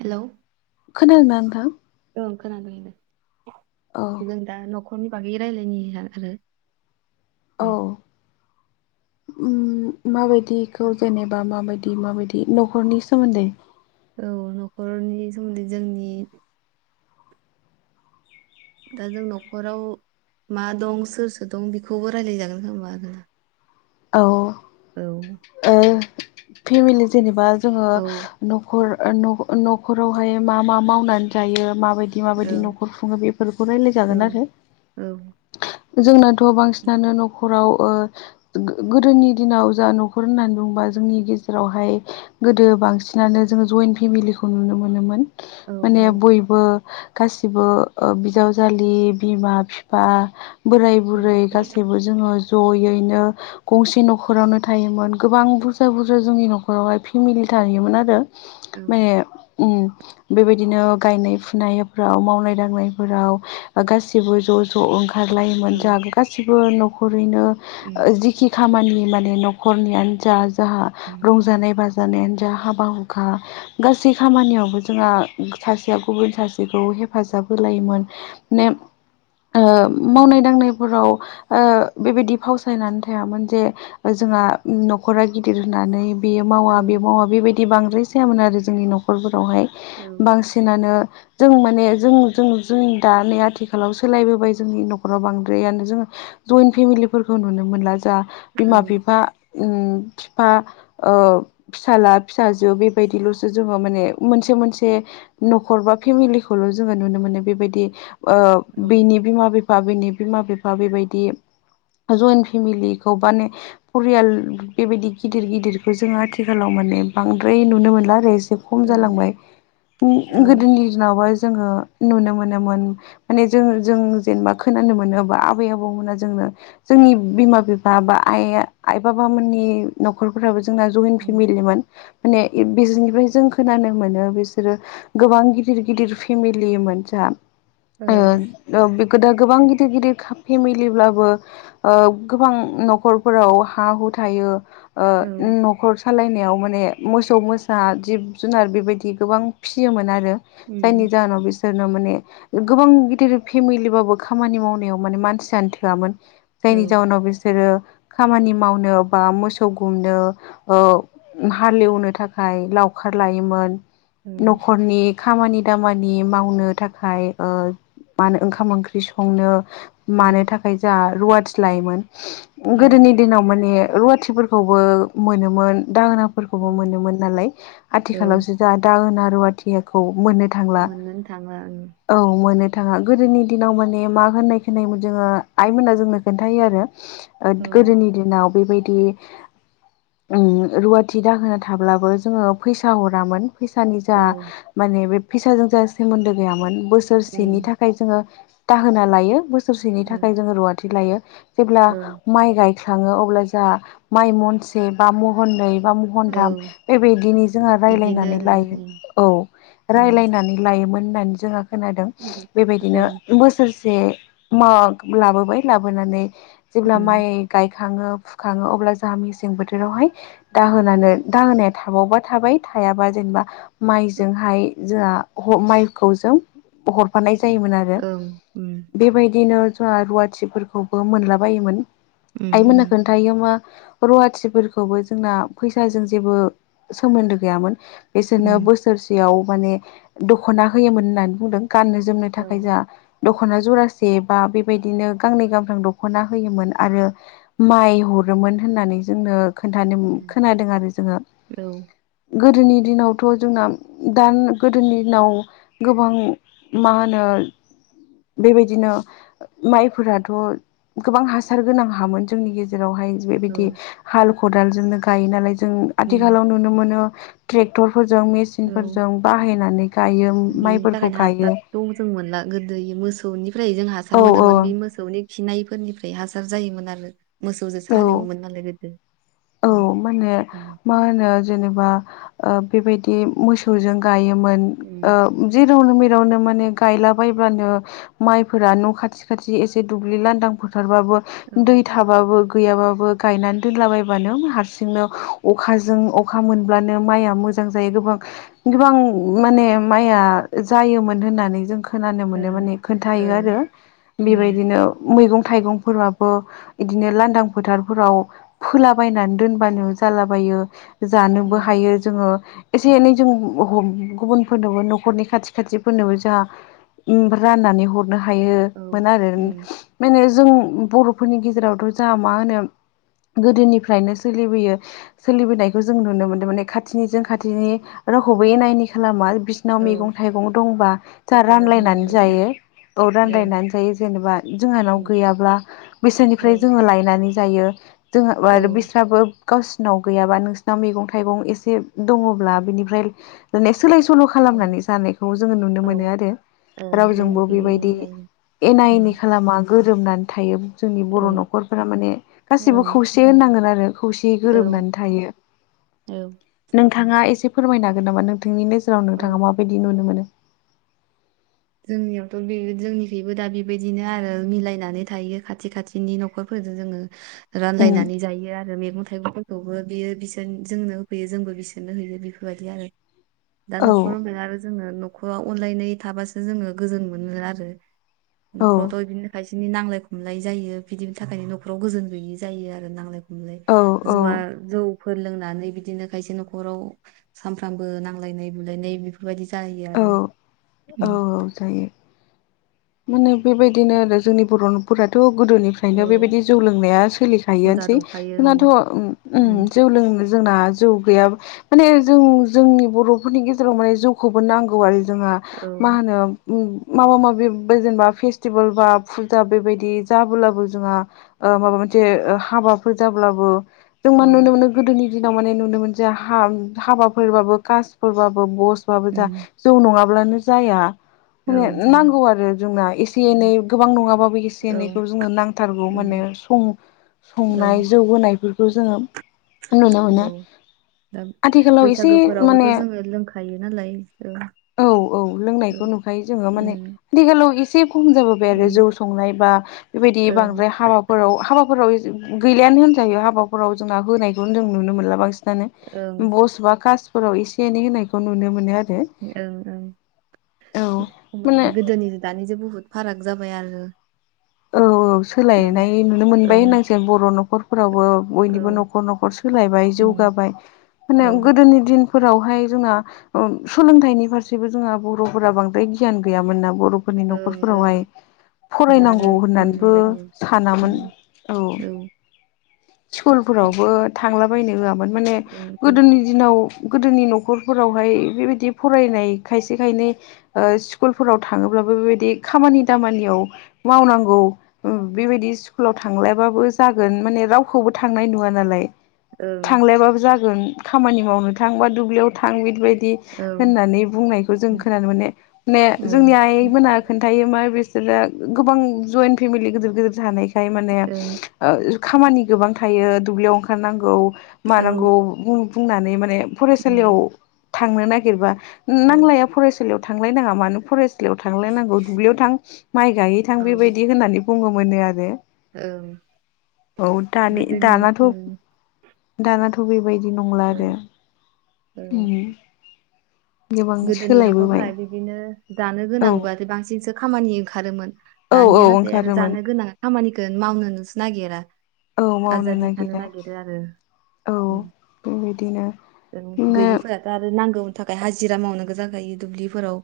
Hello खोनादों ना नोंथां? ओं खोनादोंनो औ जों दा न'खरनि बागै रायजलायनो आरो औ उम माबायदिखौ जेनेबा माबायदि माबायदि न'खरनि सोमोन्दै औ न'खरनि सोमोन्दै जोंनि दा जों न'खराव मा दं सोर सोर दं बेखौबो राय्लायजागोन खोमा आरो औ फेमिलि जेनेबा जोङो औ न'खरावहाय मा मा मावनानै जायो मा बायदि बिदि औ माबायदि न'खर खुङो बेफोरखौ रायलाय औ जागोन आरो। औ जोंनाथ' बांसिनानो न'खराव गोदोनि दिनाव जा न'खर होननानै बुंङोबा जोंनि गेजेरावहाय गोदो बांसिनानो जोङो जयन्ट फेमिलिखौ नुनो मोनोमोन औ माने बयबो गासिबो बिजावजालि बिमा बिफा बोराय बुरै गासैबो जोङो ज'यैनो गंसे न'खरावनो थायोमोन गोबां बुरजा बुरजा जोंनि न'खरावहाय फेमिलि थायोमोन आरो। औ माने उम बेबायदिनो गायनाय फुनायफोराव मावनाय दांनायफोराव गासिबो ज' ज' ज' ओंखारलायोमोन औ जोंहा गासिबो न'खरैनो उम जिखि खामानि माने न'खरनियानो जा जाहा उम रंजानाय बाजा जानायानो जा हाबा हुखा गासै खामानियावबो जोंहा सासेया गुबुन सासेखौ हेफाजाब होलायोमोन। [inaudible] औ मावनाय दांनायफोराव बेबायदि फाव सायनानै थायामोन जे जोंहा न'खरा गिदिर होननानै बेयो मावा औ बे मावा बेबायदि बिदि बांद्राय जायामोन आरो जोंनि न'खरफोरावहाय औ बांसिनानो जों माने जों जों जों दा नै आथिखालाव सोलायबोबाय जोंनि न'खराव बांद्रायानो जोङो जयन्ट फेमिलिफोरखौ नुनो मोनला जा बिमा बिफा बिफा फिसाला फिसाजो बेबायदिल'सो जोङो माने मोनसे मोनसे न'खर बा फेमिलिखौल' जोङो नुनो मोनो। बेबायदि औ बिनि बिमा बिफा बिनि बिमा बिफा बेबायदि जइेनट फेमिलिखौ माने फरियाल बेबायदि गिदिर गिदिरखौ जोङो आथिखालाव माने बांद्राय नुनो मोनला आरो एसे खम जालांबाय औ गोदोनि दिनावबा जोङो नुनो मोनोमोन माने जों जों जेनेबा खोनानो मोनोबा आबै आबौमोना जोंनो जोंनि बिमा बिफा बा आइ आइ बाबामोननि न'खरफोराबो जों जोंना जयन् उम फेमिलिमोन माने बिसोरनिफ्राय जों खोनानो मोनो बिसोरो गोबां गिदिर गिदिर फेमिलिमोन जा औ बे गो दा गोबां गिदिर गिदिर फेमिलिब्लाबो गोबां न'खरफोराव हा हु थायो न'खर खालायनायाव माने मोसौ मोसा जिब जुनार बेबायदि गोबां फिसियोमोन आरो जायनि जाहोनाव बिसोर नो माने गोबां गिदिर फेमिलि बाबो खामानि मावनायाव माने मानसियानो थोआमोन जायनि जाउनाव बिसोरो खामानि मावनो बा मोसौ गुमनो हालेवनो थाखाय लाव खार लायोमोन औ न'खनि खामानि दामानि मावनो थाखाय ओ ओंखाम ओंख्रि संनो मानो उम थाखाय जा रुवाथि लायोमोन गोदोनि दिनाव माने रुवाथिफोरखौबो मोनोमोन दाहोना औ मोनोमोन नालाय औ आथिखालावसो जा दाहोना रुवाथि मोन मोननोनो थांला औ मोन थाङा ओं गोदोनि दिनाव मा होननाय खनायोमोन जोङो आइमोना जोंनो खोन्थायायो आरो औ गोदोनि दिनाव बेबायदि बिदि रुवाथि दाहोना थाब्लाबो जोङो फैसा हरामोन फैसानि जा औ माने बे फैसाजों जा सोमोन्दो गैयामोन बोसोरसेनि उम थाखाय जोङो दाहोना लायो बोसोरसेनि औ थाखाय जोङो रुवाथि लायो जेब्ला औ माइ गाय थङो अब्ला जा माइ महनसे बा महननै बा महनथाम औ बेबायदिनो जोङो राय्लायनानै इदिनोनो लायो औ उम रायलायनानै लायोमोन होननानै जोंहा खोनादों बेबायदिनो उम बोसोरसे लाबोबाय लाबो लाबोनानै जेब्ला माइ गाखाङो फुखाङो अब्ला जोंहा मेसें बोथोरावहाय दाहोनानो दाहोनाया थाबावबा थाबाय हायाबा जेनेबा माइजोंहाय जोंहा माइखौ जों हरफानाय जायोमोन आरो ओं उम बेबायदिनो जोंहा रुवाथिफोरखौबो मोनलाबायोमोन ओं उम आइमोना खोन्थायो मा रुवाथिफोरखौबो जोंना फैसाजों जेबो सोमोन्दो गैयामोन बिसोरनो उम बोसोरसेयाव माने दखना होयोमोन होननानै बुंदों गाननो जोमनो थाखाय औ जा दखना जरासे बा बेबायदिनो गांनै गां थाम दख'ना होयोमोन आरो माइ हरोमोन होननानै जोंनो खोन्थानो उम, खोनादों आरो जोङो औ गोदोनि दिनावथ जोंना दान गोदोनि दिनाव गोबां मा होनो बेबायदिनो माइफोराथ गोबां हासार गोनां हामोन जोंनि गेजेरावहाय बेबायदि औ हाल खदालजोंनो गायो नालाय जों उम आथिखालाव नुनो मोनो ट्रेक्टर फोरजों मेसिन औ फोरजों बाहायनानै गायो बिनि माइफोरखौ थाखायनो गायो हासारखौ जों मोनला गोदो मोसौनि फ्राय जों हासार औ औ मोनोमोन बे मोसौनि खिनायफोरनिफ्राय हासार जायोमोन आरो मोसौजोंसो औ हालेवोमोन नालाय गोदो औ उम मा होनो उम मा होनो जेनेबा बेबायदि मोसौजों गायो मोन उम, जेराव‌ नोङो न माने गायला बब्लानो माइफोरा न' खाथि खाथि एसे दुब्लि लांदां फथार औ दै थाबो गैय गायनानै दोनलाबाय हारसिंनो अखाजों अखा मोनब्लानो माइआ मोजां जायो गोबां गोबां माने माइया जायोमोन होननानै जों खोनानो मोनो ओं मोने औ खोनथायो उम बेबायदिनो मै थाइगंफोराबो बिदिनो लांदां फोथारफोराव फोला बायनानै दोनबानो जालाबायो औ जानोबो हायो जोङो एसे एनै जों गुबुनफोरनोबो न'खरनि खाथि खाथिफोरनोबो जोंहा राननानै हरनो औ हायोमोन आरो उम माने जों बर'फोरनि गेजेरावथ जाहा मा होनो गोदोनिफ्राय नो सोलिबोयो सोलिबोनायखौ जों नुनो मोनदों माने खाथिनिजों खाथिनि रावखौबो एनायनि खालामा बिसिनाव औ मैगं थाइगं दंबा जों हेफाजाब रानलायनानै होनानै उम जायो। औ ओं रानलायनानै जायो जेनेबा जोंहानाव गैयाब्ला बिसोरनिफ्राय ओं जोङो लायनानै दायो [unintelligible] ओं गावसोरनाव गैयाब्ला नोंसोरनाव मैगं थाइगं एसे दंब्ला सोलाय सोल' औ ओं खालामनानै जानायखौ जोङो नुनो मोनो औ आरो ओं जोंनि रावजोंबो बेबायदि बेबायदिनो जायो एना ओं इनि खालामा गोरोबनानै थायो जोंनि बर' ओं न'खरफोरा माने गासिबो ओं खौसे होनांगोन खौसेयै औ गोरोबनानै थायो औ नोंथाङा एसे फोरमायनो हागोन नामा नोंथांनिनो? जोंनाव औ नोंथाङा माबायदि नुनो मोनो। जोंनियावथ' बे जोंनिखबो दा बेबायदिनो आरो मिलायनानै थायो खाथि खाथिनि न'खरफोर जों उम रानलायनानै जायो आरो। थाइगंफोरखौबो बियो बिसोर जोंनो होफैयो जोंबो बिसोरनो होयो। बेफोरबायदि आरो दा औ न'खर होनबाय आरो जोङो न'खराव अनलायनाय थाबासो जोङो गोजोन मोनो आरो। औ न'खरावथ' बिदिनो खायसे बिदिनो नांलाय खमलाय जायो बिदिनि थाखायनो न'खराव गोजोन गैयै जायो आरो नांलाय खम लाय औ औ जुवा जौ फोर लोंनानै बिदिनो खायसे न'खराव सानफ्रामबो नांलायनाय बुलायनाय बेफोरबायदि जायो आरो। औ औ जायो माने बेबायदिनो आरो जोंनि बर'फोराथ' गोदोनिफ्रायनो औ बेबायदि जौ लोंनाया हुदा सोलिखायोनोसै दंखायो ओं जोंनाथ' उम जौ लों जोंना जौ गैया माने जों जोंनि बर'फोरनि गेजेराव माने जौखौबो नांगौ आरो। जोंहा औ मा होनो माबा माबि जेनेबा फेस्टिभेल बा फुजा बेबायदि जाबोलाबो जोंहा माबा मोनसे हाबाफोर जाब्लाबो जों माने औ नुनो मोनो गोदोनि दिनाव माने नुनो मोनो हाबा हाबाफोरबाबो कासफोरबाबो बस आबो‌ जा उम जौ नङाब्लानो जाया। ओं माने जाया नांगौ आरो जोंना एसे एनै उम गोबां नङाबाबो एसे औ एनैखौ जोंनो नांथारगौ मानें उम संनाय ओं जौ होनायफोरखौ जोङो नुनो मोनो औ दा आथिखालाव एसे बैसागोफोरावबोथ' माने जोङो लोंखायो नालाय औ औ औ औ ओं लोंनायखौ नुखायो जोङो माने ओं आथिखालाव एसे खम जाबोबाय आरो जौ संनाय बा बेबायदि ओं बांद्राय हाबाफोराव हाबा हाबाफोराव गैलयानो होनजायो हाबाफोराव जोंना होनायखौनो जों नुनो मोनला बांसिन ओं बस बा कासफोराव एसे एनै होनायखौ नुनो मोनो आरो। ओं औ ओं माने गोदोनिजों दानिजों बुहुद फाराग जाबाय आरो। औ औ ओं सोलायनाय नुनो मोनबाय ओं होनांसै बर' न'खर थेवबो बयनिबो औ न'खर न'खर सोलायबाय उम जौगाबाय औ माने गोदोनि दिन फोरावहाय जोंना सोलोंथाइनि फारसेबो जोंहा बर'फोरा बांद्राय गियान गैयामोन नामा? बर'फोरनि ओं न'खरफोरावहाय ओं दा आरो फरायनांगौ औ होननानैबो बुजिबाय उम सानामोन उम औ स्कुलफोरावबो थांलाबायनो होआमोन माने ओं गोदोनि दिनाव गोदोनि न'खरफोरावहाय बेबायदि फरायनाय खायसे खायनै स्कुलफोराव थाङोब्ला बेबायदि खामानि दामानियाव मावनांगौ बेबायदि स्कुलाव थांलायबाबो जागोन माने रावखौबो थांनाय नुवा नालाय ओं थांलायबाबो जागोन खामानि मावनो थां बा दुब्लियाव थां बिबायदि बि ओं होननानै बुंनायखौ जों खोनानो मोनाने माने औ उम औ जोंनि आइ मोना खोन्थायो मा बे बिसोरा गोबां जयन्ट फेमिलि गिदिर गिदिर थानायखाय माने ओं खामानि गोबां थायो दुब्लियाव ओंखारनांगौ औ मानांगौ बुंनानै माने उम फरायसालियाव थांनो नागिरबा औ नांलाया फरायसालियाव थांलाय नङा मानो फराय सालियाव थांलायनांगौ दुब्लियाव थां माइ गायहै थां औ बेबायदि होननानै बुङोम मोनो आरो ओं औ दानि गोदोनि दानाथ' उम दानाथ' बे बेबायदि नंला ओं आरो ओं उम गोबां गोदोनि सोलायबोबाय न'खरफोरा बिदिनो जानो औ गोनांब्लाथाय बांसिनसो खामानि ओंखारोमोन औ औ दानिया नाथाय आरो ओंखारोमोन जानो गोनां खामानिखौ मावनोनोसो नागिरा औ मावनो आजादि थानो नागिरा नागिरो आरो औ ओम बेबायदिनो जों नो गैयिफोराथ' आरो नांगौनि थाखाय हाजि जिरा मावनो गोनां जायो दुब्लिफोराव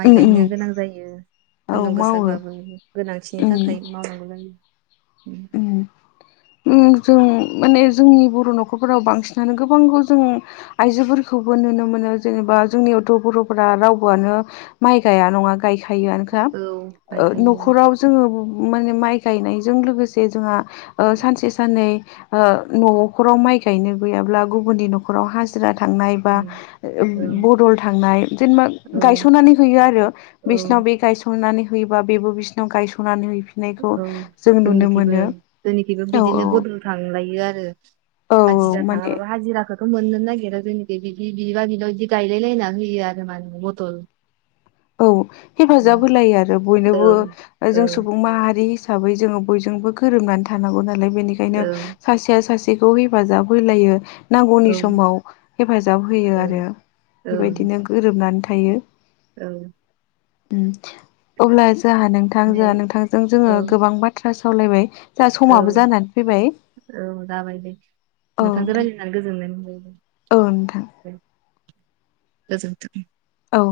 माइ उम गायनो उम गोनां जायो औ सान्दुं मावो गोसाबाबो गोनांथिनि उम थाखाय मावनांगौ जायो उम उम जों माने जोंनि बर' न'खरफोराव बांसिनानो गोबांखौ जों आइजोफोर खौबो नुनो मोनो जेनेबा जोंनियावथ' बर'फोरा रावबोआनो माइ गाया नङा गायखा खायोआनोखा औ ओ गायखायो न'खराव जोङो माने माइ गायनायजों लोगोसे जोंहा ओ सानसे साननै ओ न''खराव माइ गायनो गैयाब्ला गुबुननि न'खराव हाजिरा थांनाय बा उम ओ औ बदल थांनाय जेनेबा औ गायसनानै होयो आरो औ बिसना बे गायस'नानै होयोबा बेबो बिसिनाव गायस'नानै हैफिननायखौ जों नुनो मो ओं जोंनिखबो बिदिनो बदल थांलायो आरो औ हिजिरा माने थाङाबाबो हाजिराखो खो मोननो नागिरा जोंनिखै बि बिबा बिनाव बिदि गायलाय लायनानै होयो आरो माने बदल औ औ हेफाजाब होलायो आरो औ बयनोबो औ जों सुबुं माहारि हि साबै जोङो बयजोंबो गोरोबनानै थानांगौ नालाय बेनिखायनो सासेया सासे खौ हेफाजाब होलायो औ नांगौनि समाव हेफाजाब होयो आरो औ औ बेबायदिनो गोरोबनानै थायो औ ओम अब्ला जोहा नोंथां दे जोंहा नोंथांजों औ जोङो गोबां बाथ्रा सावलायबाय दा औ समाबो जानानै फैबाय औ जाबाय दे औ नोंथांजों दे रायज्लायनानै गोजोननाय औ नोंथां मोनबाय गोजोन्थों औ